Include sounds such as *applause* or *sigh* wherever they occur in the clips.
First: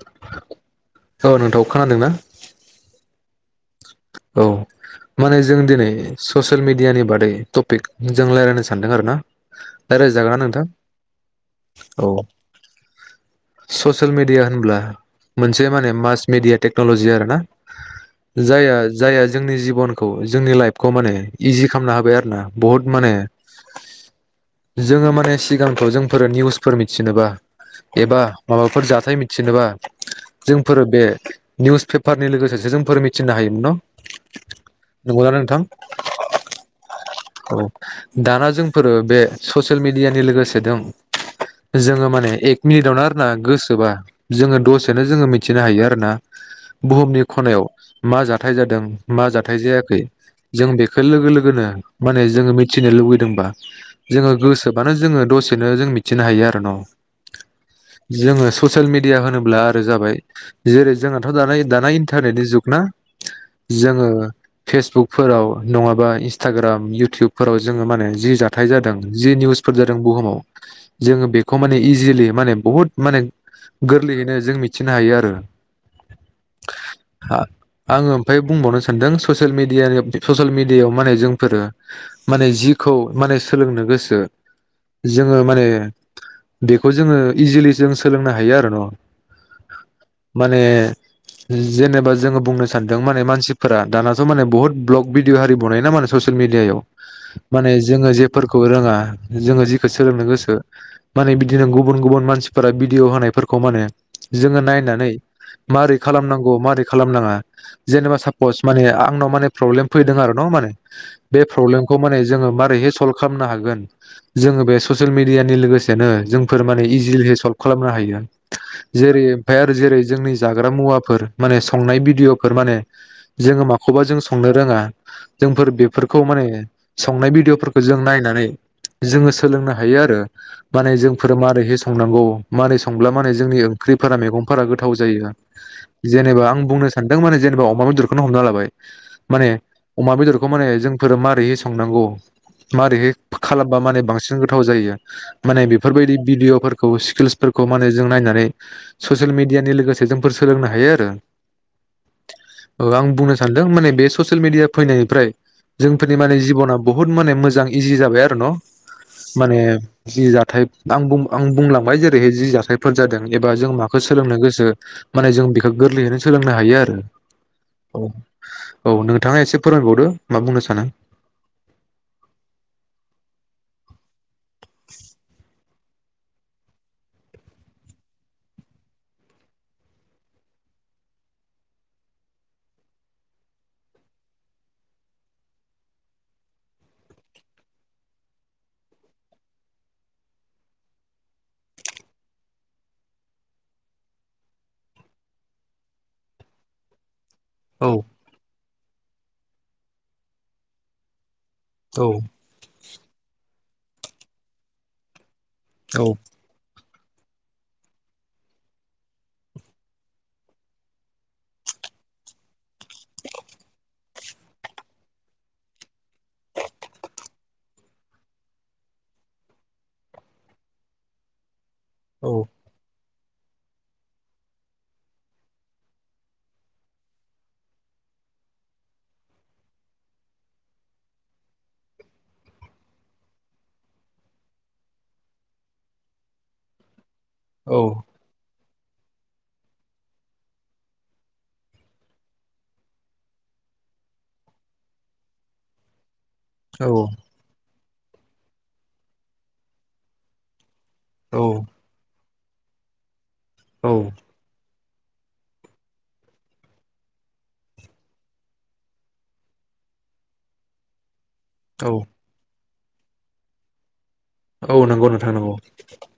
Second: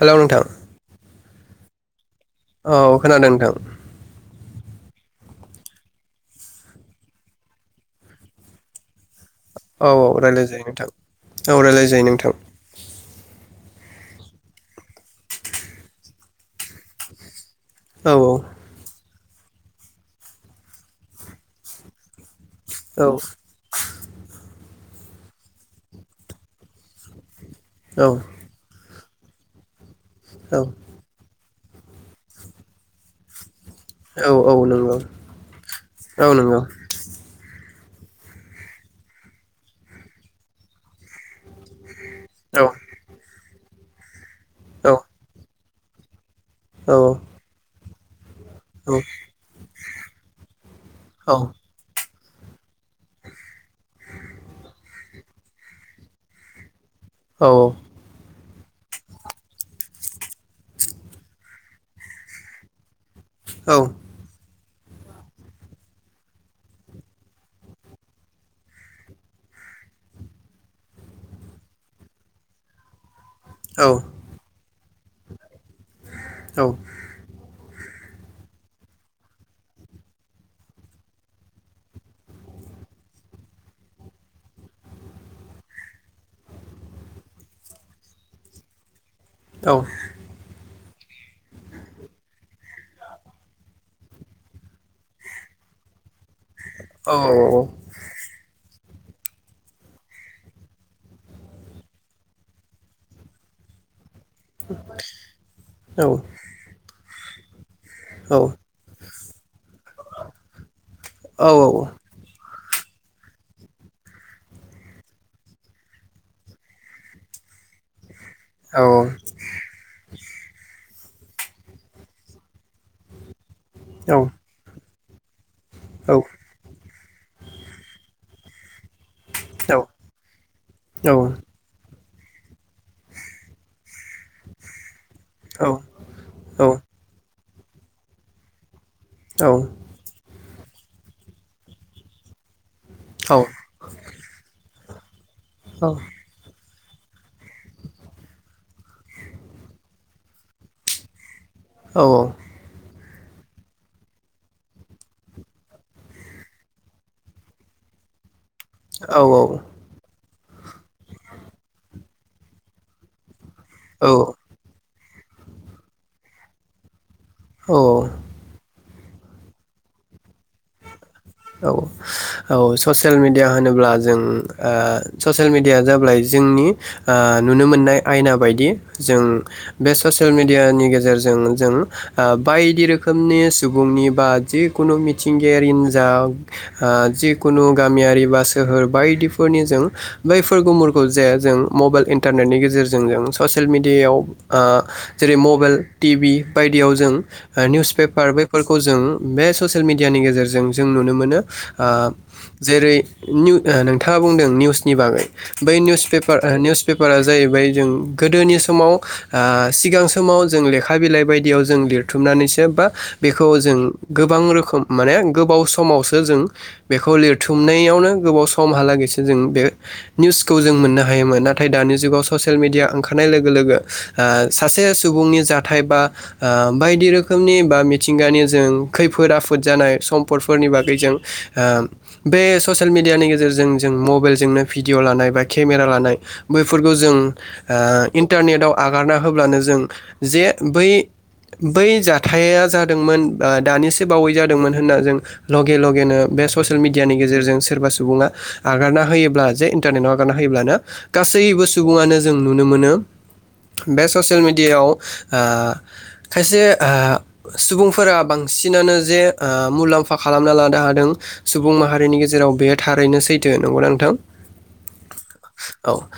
हेल' नोंथां। खानादोंना। औ खोनादों नोंथां। औ माने जों दिनै ससियेल मिडियानि बादै टपिक जों रायज्लायनो सानदों आरो ना। औ रायज्लायजागोन ना राय्लाय जायो नोंथां औ राय्लाय जायो नोंथां। ससियेल मिडिया होनब्ला मोनसे माने मास मिडिया टेक्न'लजि आर ना। औ जाया। जायहा जोंनि जिबनखौ जोंनि लाइफखौ माने इजि खालामनो हाबाय आरो। ना बहुत औ माने। जोङो माने सिगांखौ जोंफोरो निउसफोर मिथिनोबा। एबा माबाफोर जाथाय मिथ जेनोबा। औ जोंफोरो बे निउस पेपारनि लोगोसेसो जोंफोर मिथिनो हायोमोन न'‌? औ औ नंगौ औ नंगौ। औ दाना जोंफोरो बे ससियेल मिडियानि लोगोसे दं जोङो माने एक औ मिनिटावनो आरोना गो सोबा जोङो औ दसेनो जोङो मिथिनो हायो आरो ना। औ बुहुमनि खनायाव‌ मा जाथाय जों मा जाथाय जायाखै जों बेखौ लोगो औ लोगोनो माने जोङो मिथिनो लुुबैदोंबा जोङो गोसोबानो जोङो दसेनो जों मिथिनो हायो आरो न'? जोङो ससियेल मिडिया होनोब्ला आरो जाबाय जेरै जोंनाथ' दाना दाना इन्टारनेटनि जुग ना औ जोङो फेसबुकफोराव नङाबा इन्सटाग्राम इउटुबफोराव जोङो मा होनो जि जाथाय जादों जि निउसफोर जादों बुहुमाव जोङो बेखौ माने इजिलि माने बुहुत माने औ गोरलैयैनो जों मि थिनो हायो आरो। औ। आङो बुंबावनो सानदों ससियेल मिडियानियाव बे फ ससियेल मिडियायाव माने जोंफोरो माने जिखौ माने सोलोंनो गोसो जोङो माने बेखौ जोङो इजिलि जों सोलोंनो हायो आरो न'? औ माने जेनेबा जोङो बुंनो सान दों माने मानसिफोरा दानाथ' माने बहुत ब्ल'ग भिदिअ आरि बनायो ना मा होनो ससियेल मिडियायाव माने जोङो जेफोरखौ रोङा जोङो जिखौ सोलोंनो गोसो माने बिदिनो गुबुन गुबुन मानसिफोरा भिदिअ होनायफोरखौ मा होनो जोङो नायनानै मारै खालामनांगौ मारै खालामनाङा जेनेबा सापस माने आंनाव माने प्रब्लेम फैदों आरो न माने बे प्रब्लेमखौ माने जोङो मा मारैहाय सल्भ खालामनो हागोन जोङो बे ससियेल मिडियानि लोगोसेनो जोंफोर माने इजिलि सल्भ खालामनो हायो जेरै ओमफाय आरो जेरै जोंनि जाग्रा मुवा फोर माने संनाय भिडिअ फोर माने जोङो माखौबा जों संनो रोङा जोंफोर बेफोरखौ माने संनाय भिडिअफोरखौ जों नायनानै जोङो सोलोंनो हायो आरो माने जोंफोर मारैहाय संनांगौ मारै संब्ला मारै जोंनि ओंख्रि फोरा मैगंफोरा गोथाव जायो जेनेबा आं बुंनो सा माने जेनेबा अमा बेदरखौनो हमना लाबाय। माने अमा बेदरख खौ माने जोंफोरो मारै संनांगौ। मारैहाय खालामबा माने बांसिन गोथाव जायो। माने बेफोरबायदि भिदिअफोर खौ स्किल्सफोरखौ माने जों नायनानै ससियेल मिडियानि लोगोसे जोंफोर सोलोंनो हायो आरो औ-औ ओ आं बुंनो सानदों माने बे ससियेल मिडिया फैनायनिफ्राय जोंफोरनि माने जिबना बुहुत माने मोजां इजि जाबाय आरो न'। माने जि जा थाय आं बुं आं बुंलांबाय जेरैहाय जि जाथायफोर जादों। एबा जों माखौ सोलोंनो गोसो माने जों बिखौ गोरलैनो सोलोंनो हा हायो आरो। औ। औ नोंथाङा एसे फोरमायबावदो मा बुंनो सानो। औ-औ ससियेल मिडिया होनोब्ला जों ससियेल मिडियाया जाबाय जोंनि नुनो मोननाय आयना बायदि जों बे ससियेल मिडियानि गेजेरजों जों ओ बायदि रोखोमनि सुबुंनि बा जिखुनु मिथिंगायारि नु जा ओ जिखुनु गामियारि बा सोहोर बायदिफोरनि जों बैफोर गुमुरखौ जे जों मबाइल इन्टारनेटनि गेजेरजों जों ससियेल मेडियायाव ओ जेरै मबाइल टिभि बायदियाव जों औ निउस पेपार बेफोरख खौ जों बे ससियेल मिडियानि गेजेरजों जों नुनो मोनो। ओ औ जेरै निउ नोंथाङा बुंदों निउसनि बागै। बै औ निउसपेपार निउस। पेपारा जाहैबाय जों गोदोनि समाव ओ सिगां समाव जों लेखा बिलाइ बायदियाव जों लिरथुमनानैसो बा बेखौ जों गोबां रोखोम माने गोबाव समावसो जों बेखौ लिरथुमनायावनो गोबाव समहालागैसो जों बे निउसखौ जों मोननो हायोमोन ना थाय दानि जुगाव औ ससेल मिडया ओंखा नाय लोगो-लोगो सासे सुबुंनि जाथाय बा बायदि रोखोमनि बा मिथिंगानि जों खैफोद आफोद जानाय सम पटफोरनि बागै जों बे ससियेल मेडियानि गेजेरजों जों मबाइलजोंनो भिडिअ लानाय बा केमेरा लानाय बैफोरखौ जों। ओ औ इन्टारनेटआव आगारना होब्लानो जों जे बै बै जाथाया जादोंमोन ओ दानिसो बावै जादोंमोन होनना जों लगे लगेनो बे ससियेल औ मिडियानि गेजेरजों सोरबा सोर सु सुबुङा आगारना होयोब्ला जे इन्टारनेटाव आगारना होयोब्लानो गासैबो सुबुङानो । जों नुनो मोनो औ । औ बे ससियेल मिडियाायाव ओ खायसे ओ सुबुंफोरा बांसिनानो जे ओ मुलाम्फ फा खालामना लानो हादों । सुबुं औ माहारिनि गेजेराव बे थारैनो सैथो नंगौना नोंथां? औ नंगौ नोंथां नंगौ औ ।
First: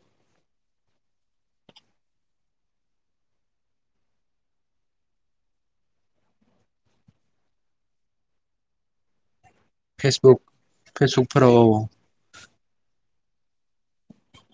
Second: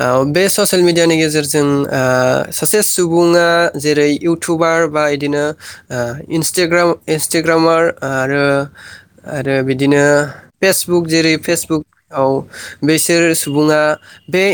औ बे ससियेल मिडियानि गेजेरजों ओ सासे सुबुङा जेरै इउटुबार बा बिदिनो ओ इन्स्टाग्राम इन्स्टाग्रामार आरो आरो बिदिनो फेसबुक फेसबुक जेरै फेसबुकफोराव फेसबुक आव बेसोर सुबुङा बे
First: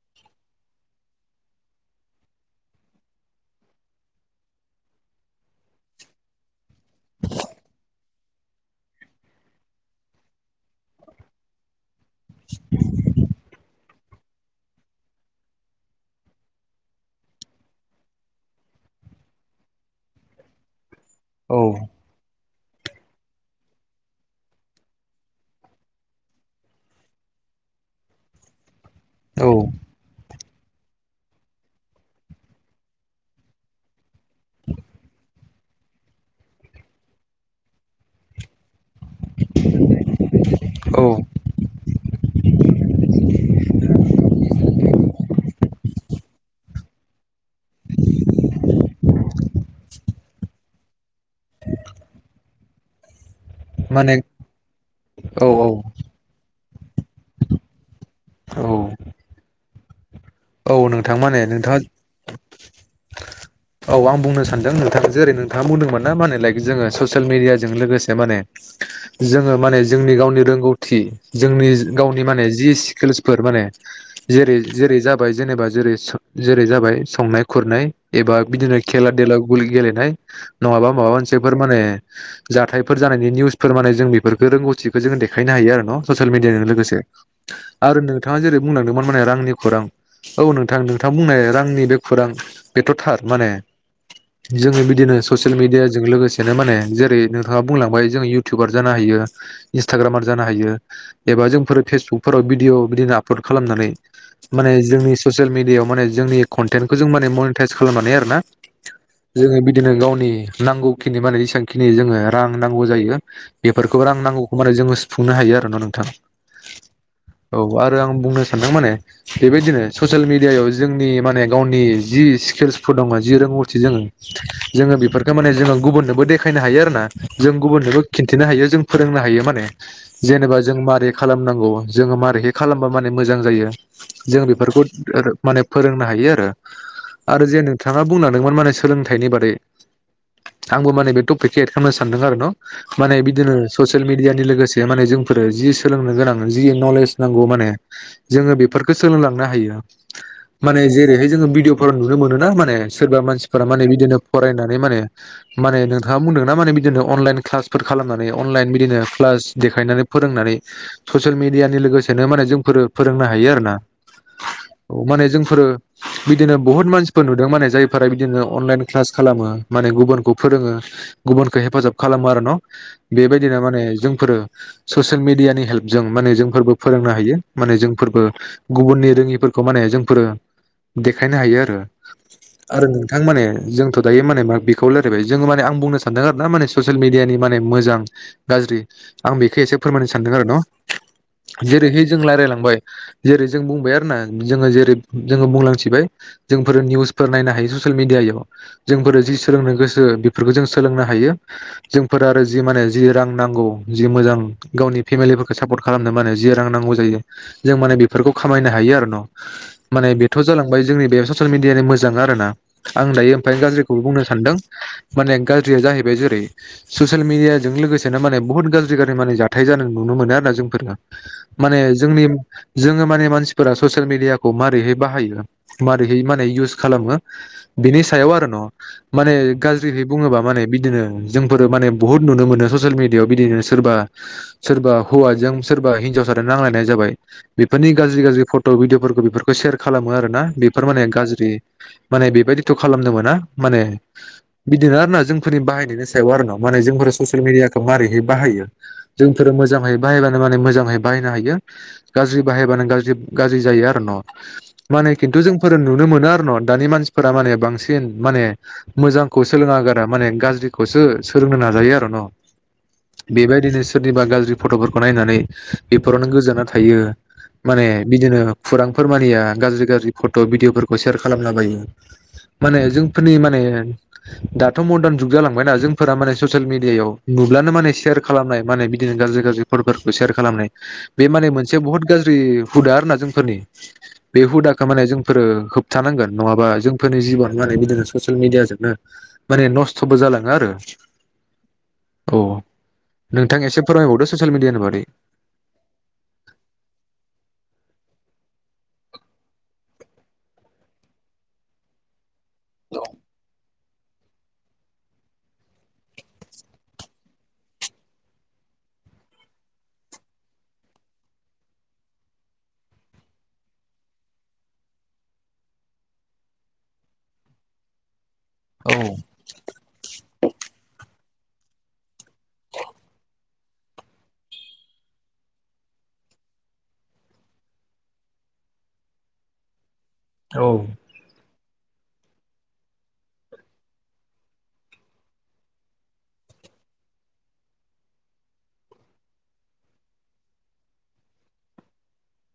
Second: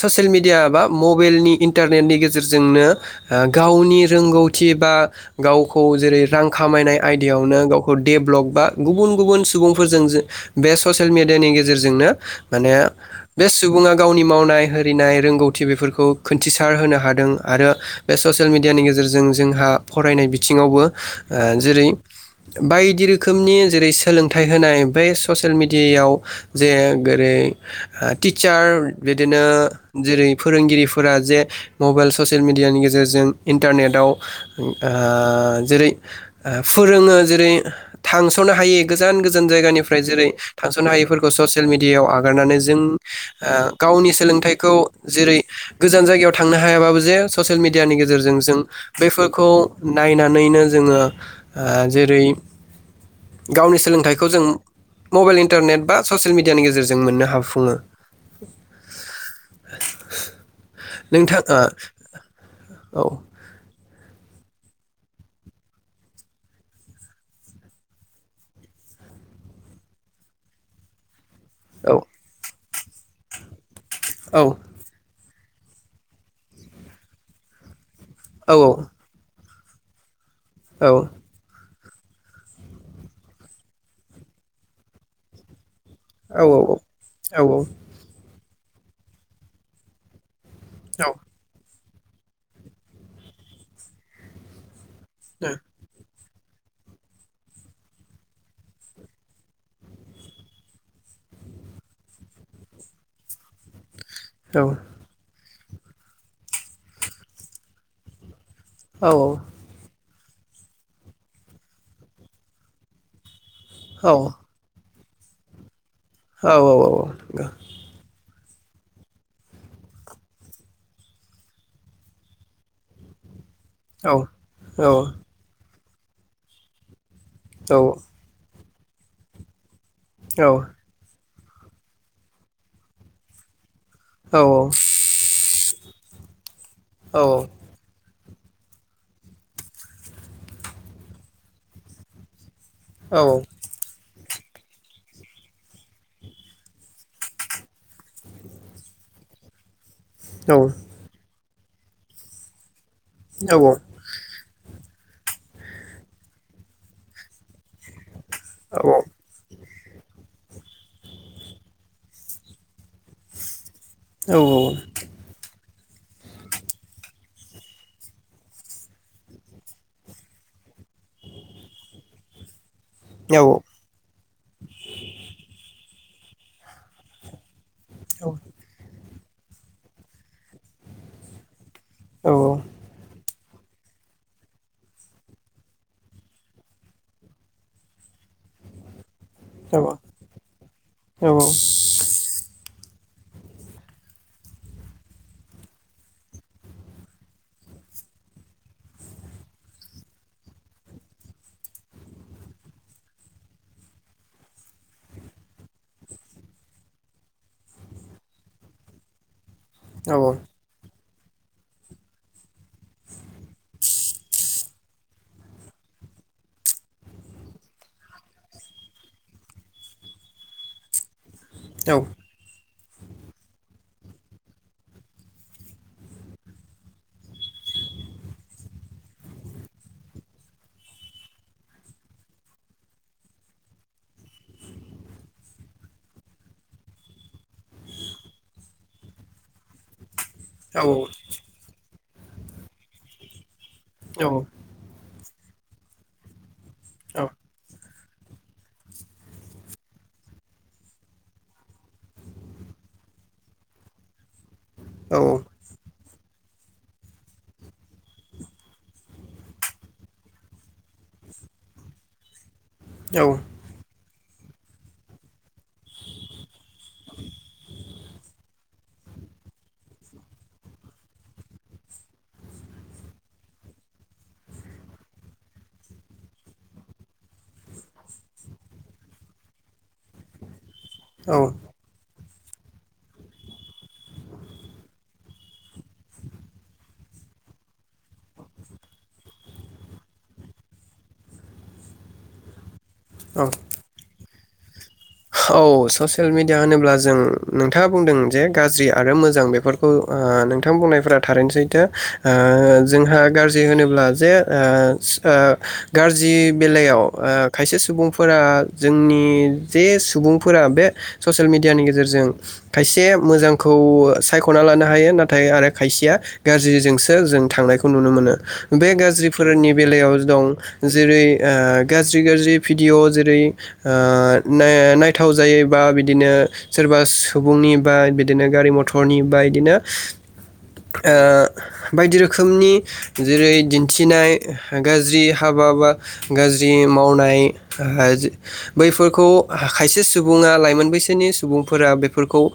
ससियेल मिडिया बा मबाइलनि इन्टारनेटनि गेजेरजोंनो ओ गावनि रोंगौथि बा गावखौ जेरै रां खामायनाय आयदायावनो गाव डेभ्लक बा गुबुन गुबुन सुबुंफोरजों बे ससियेल मेडियानि गेजेरजोंनो माने बे सुबुङा गावनि मावनाय हैरिनाय रोंगौथि बेफोरखौ खोनन्थिसार होनो हादों आरो बे ससियेल मिडियानि गेजेरजों जोंहा फरायनाय बिथिङावबो ओ औ जेरै बायदि रोखोमनि जेरै सोलोंथाइ होनाय बे ससियेल मिडियायाव जे जेरै टिचार बिदिनो औ जेरै फोरोंगिरिफोरा जे मबाइल ससियेल मिडियानि गेजेरजों इन्टारनेटाव ओ जेरै फोरोङो जेरै थांस'नो हायि गोजान गोजान जायगानिफ्राय जेरै थांस'नो औ हायिफोरखौ ससियेल मिडियाायाव आगारनानै जों ओ गावनि सोलोंथाइखौ जेरै गोजान जायगायाव थांनो हायाबाबो जे ससियेल मेडियानि गेजेरजों जों बैफोरखौ नायनानैनो जोङो ओ *inaudible* गावनि माने सोलोंथाइखौ जों मबाइल औ औ इन्टारनेट बा ससियेल मिडियानि गेजेरजों जों मोननो हाफुङो। औ। औ नोंथां माने नोंथाङा औ औ आं बुंनो सानो सानदों नोंथाङा जेरै नोंथाङा बुंदोंमोन ना माने लाइक जोङो ससियेल मिडियाजों लोगोसे माने जोङो माने जोंनि गावनि रोंगौथि। जोंनि औ गावनि माने जि स्किल्सफोर माने। औ जेरै जेरै जा जाबाय जेनेबा जेरै जेरै जाबाय संनाय खुरनाय। एबा औ बिदिनो खेला देला। गुल गेलेनाय। औ नङाबा माबा मोनसेफोर माने जाथायफोर जानायनि निउसफोर माने जों बेफोरफोरखौ रोंगौथिखौ जोङो देखायनो हायो आरो न ससिल औ मिडियाजों लोगोसे औ आरो नोंथाङा जेरै बुंलांदोंमोन माने रांनि खौरां। औ नोंथां नोंथां बुंनाय रांनि बे खौरां बेथ' थार माने जोंङो बि बिदिनो ससियेल मिडियाजों लोगोसे बेनो माने जेरै नोंथाङा बुंलांबाय जों इउटुबार जानो हायो इन्सटाग्रामार जानो हायो एबा जोंफोर फेसबुकफोराव भिदिअ बिदिनो आपलड खालामनानै माने जोंनि सस ससियेल मिडियाआव माने जोंनि कन्टेन्टखौ जों माने मनिटाइस खालामनानै आरोना जोङो बिदिनो गावनि नांगौखिनि माने जसेबांखिनि जोङो रां नांगौ जायो बेफोरखौ रां नांगौखौ मानोे जोङो सु सुंनो हायो आरो ना नों नोंथां औ औ औ औ आं बुंनो सानदों माने बेबायदिनो ससियेल मिडियायाव जोंनि माने गावनि जि स्किल्सफोर दङ जि रोंगौ थि जोङो जोङो बेफोरखौ माने जोङो गुबुननोबो देखायनो हायो आरोना जों गुबुननोबो खिन्थिनो हायो जों फोरोंनो हायो माने जेनेबा जों मारै ख खालामनांगौ जोङो मारैहाय खालामबा माने मोजां जायो जों बेफोरखौ माने फोरोंनो हायोआरो आरो जे नोंथाङा बुंलांदोंमोन माने सोलोंथाइनि बादै आंबो माने बे टपिकखौ एद खालामनो सानदों आरो न माने बदिनो ससियेल मिडया नि लो लोगोसे माने जोंफोर जि सोलोंनो गोनां जि नलेज नांगौ माने जोंङो बे फोरफोरखौ सोलोंलांनो हायो माने जेरैहाय जोङो भिदिअ फोराव नुनो मोनो ना माने सोरबा मानसिफोरा माने बिदिनो फरायनानै माने माने नोंथां आ बुंदों ना मने बिदिनो माने अलाइ क्लासफोर खा नानै अनलाइन बिदिनो क्लास देखायनानै फोरोंनानै ससियेल मिेडियानि लोगोसेनो माने जोंफोरो फोरोंनो हायो आरो ना औ माने जोंफोरो बिदिनो बहुत मानसिफोर नुदों माने जायफोरा बिदिनो अनलाइन क्लास खालामो माने गुबुनखौ फोरोङो गुबुनखौ हेफाजाब खालामो आरो न बेबायदिनो माने जोंफोरो ससियेल मिडियानि हेल्प जों माने जोंफोरबो फोरोंनो हायो माने जोंफोरबो गुबुननि रोङिफोरखौ माने जोंफोरो देखायनो हायो आरो आरो नोंथां माने जोंथ' दायो माने बेखौ रायलायबाय जोङो माने आं बुंनो सानदों आरो ना माने ससियेल मिडियानि माने मोजां गाज्रि । आं बेखौ एसे फोरमायनो सानदों आरो न' जेरैहाय जों रायज्लायलांबाय । जेरै जों बुंबाय आरो ना जोङो जेरै जोङो बुंलांथिबाय जोंफोरो निउसफोर नायनो हायो ससियेल मिेडियायाव जोंफोरो जि सोलोंनो गोसो बेफोरखौ जों सोलोंनो हायो जोंफोर आरो जि माने जि रां नांगौ जि मोजां गावनि फेमिलिफोरखौ सापर्ट खालामनो माने जि रां नांगौ जायो जों माने बि बेफोरखौ खामायनो हायो आरो न' । माने बेथ' जालांबाय जोंनि बे ससियेल मिडियानि मोजां आर ना आं दायो ओमफ्राय गाज्रिखौबो बुंनो सानदों माने गाज्रिया जाहैबाय जेरै ससियेल मिडियाजों लोगोसेनो माने बुहुत गाज्रि गाज्रि माने जाथाय जानाय नुनो मोनो आरोना जोंफोरो । माने जोंनि जोङो माने मानसिफोरा ससियेल मिदियाखौ मारैहै बाहायो मारैहै माने इउस खालामो बिनि सायाव आरो न' माने गाज्रिहै बुङोबा माने बिदिनो जोंफोरो माने बुहुत नुनो मोनो ससियेल मिेडियाायाव बिदिनो सोरबा सोरबा हौवाजों सोरबा हिनजावसाजों नांलायनाय जाबाय । बेफोरनि गाज्रि गाज्रि फट' भिडिअफोरखौ बेफोरखौ सेयार खालामो आरो । ना बेफोर माने गाज्रि । माने बेबायदिथ' खालामदों मोना । माने बिदिनो आरोना जों । फोरनि बाहायनायनि सायाव आरो न माने जोंफोरा ससियेल मिडयाखौ मारै बाहायो जों मोजांयै बाहायबानो मे मोजांयै बाहायनो हायो । गाज्रि बाहायबानो गाज्रि जायो आरो न' । माने खिन्थु जों फोर नु नुनो मोनो आरो न' दानि मानसिफोरा माने बांसिन माने मोजांखौ सोलोङा गारा माने गाज्रिखौसो सोलोंनो नाजायो आरो न' । बेबायदिनो सोरनिबा गाज्र फट'फोरखौ नायनानै बेफोरावनो गोजोना थायो माने बिदिनो खुरांफोर मानिया गाज्रि गाज्रि फट' भिडिअफोरखौ शेयार खालामला बायो माने जोंफोरनि माने दाथ' मरदान जुग जालांबायना जोंफोरा माने ससियेल मेडियायाव नुब्लानो माने सेयार खालामनाय माने बिदिनो गाज्रि गाज्रि फट'फोरखौ शेयार खालामनाय । बे माने औ मोन बुहुत गाज्रि हुदा आरोना जोंफोरनि बे हुदाखौ माने जोंफोरो होबथानांगोन नङाबा जोंफोरनि जिबन माने बिदिनो ससियेल मिडियाजोंनो माने नस्थ'बो जालाङो आरो औ। औ नोंथां एसे फोरमायबावदो। ससियेल मिदियानि बादै। औ ससियेल मिडिया होनोब्ला जों नोंथाङा बुंदों जे गाज्रि आरो मोजां बेफोरखौ ओ नोंथां बुंनायफोरा थारैनो सैथो। ओ जोंहा गाज्रि होनोब अब्ला जे ओ ओ गाज्रि बेलायाव ओ खायसे सुबुंफोरा जोंनि जे सुबुंफोरा बे ससियेल मेडियानि गेजेरजों खायसे मोजांखौ सायख'ना लानो हायो नाथाय आरो खायसेया गाज्रिजोंसो जों थांनायखौ नुनो मोनो। बे औ गाज्रिफोरनि बेलायाव दं जेरै ओ गाज्रि गाज्रि भिडिअ जेरै ओ नाया नाय थाव जायोबा बिदिनो सोरबा सुबुंनि बा बिदिनो गारि मथरनि बा बिदिनो औ ओ बायदि रोखोमनि जेरै दिन्थिनाय गाज्रि हाबा बा गाज्रि मावनाय बैफोरखौ खायसे सुबुङा लाइमोन बैसोनि सुबुंफोरा बेफोरखौ ओ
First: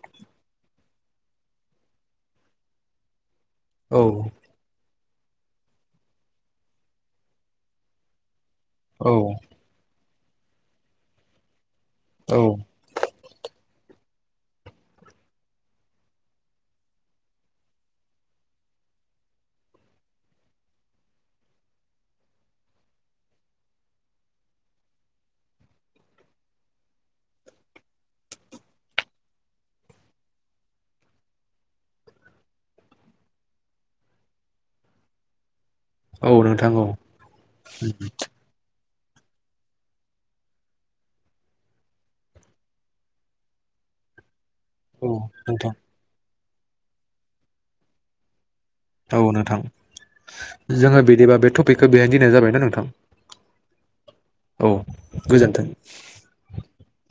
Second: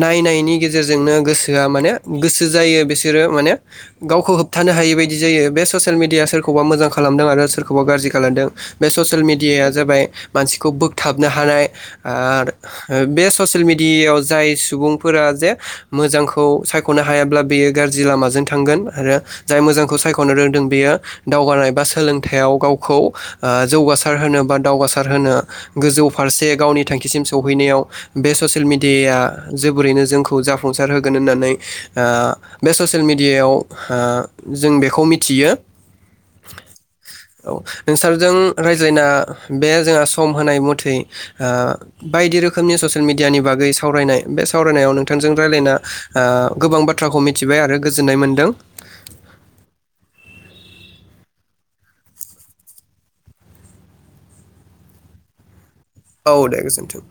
नायनायनि गेजेरजोंनो गोसोआ माने गोसो जायो बिसोरो माने औ गावखौ होबथानो हायै बायद बिदि जायो बे ससियेल मिडिया सोरखौबा मोजां खालामदों आरो सोरखौबा गाज्रि खालामदों। बे औ ससियेल मिडियाया जाबाय मानसि खौ बोगथाबनो हानाय औ आरो ओ बे ससियेल मिड डियाव जाय सुबुंफोरा जे मोजांखौ सायख'नो हायाब्ला बेयो गाज्रि लामाजों थांगोन आरो जाय मोजांखौ सायख'नो रोंदों बेयो दावगानाय बा सोलोंथाइयाव गावखौ ओ जौगासार होनो बा दावगासार होनो गोजौ फारसे गावनि थांखिसिम सौहैनायाव बे ससियेल मिडियाया जोबोरैनो जोंखौ जाफुंसार होगोन होननानै ओ बे ससियेल मिडियायाव ओ जों बेखौ मिथियो। औ औ नोंथां औ नोंसोरजों रायज जायना बे जोंहा स सम होनाय मथै ओ बायदि रोखोमनि ससियेल मिडियानि बागै सावरायनाय बे सावरायनायाव औ नोंथांजों नोंथां रायलायना ओ गोबां बाथ्राखौ मिथिबाय आरो गोजोननाय मोन्दों। औ नोंथां जोङो बिदिबा बे टपिकखौ बेहायनो दिनथ'नाय जाबायना नोंथां औ गोजोन्थों। औ दे गोजोनथों।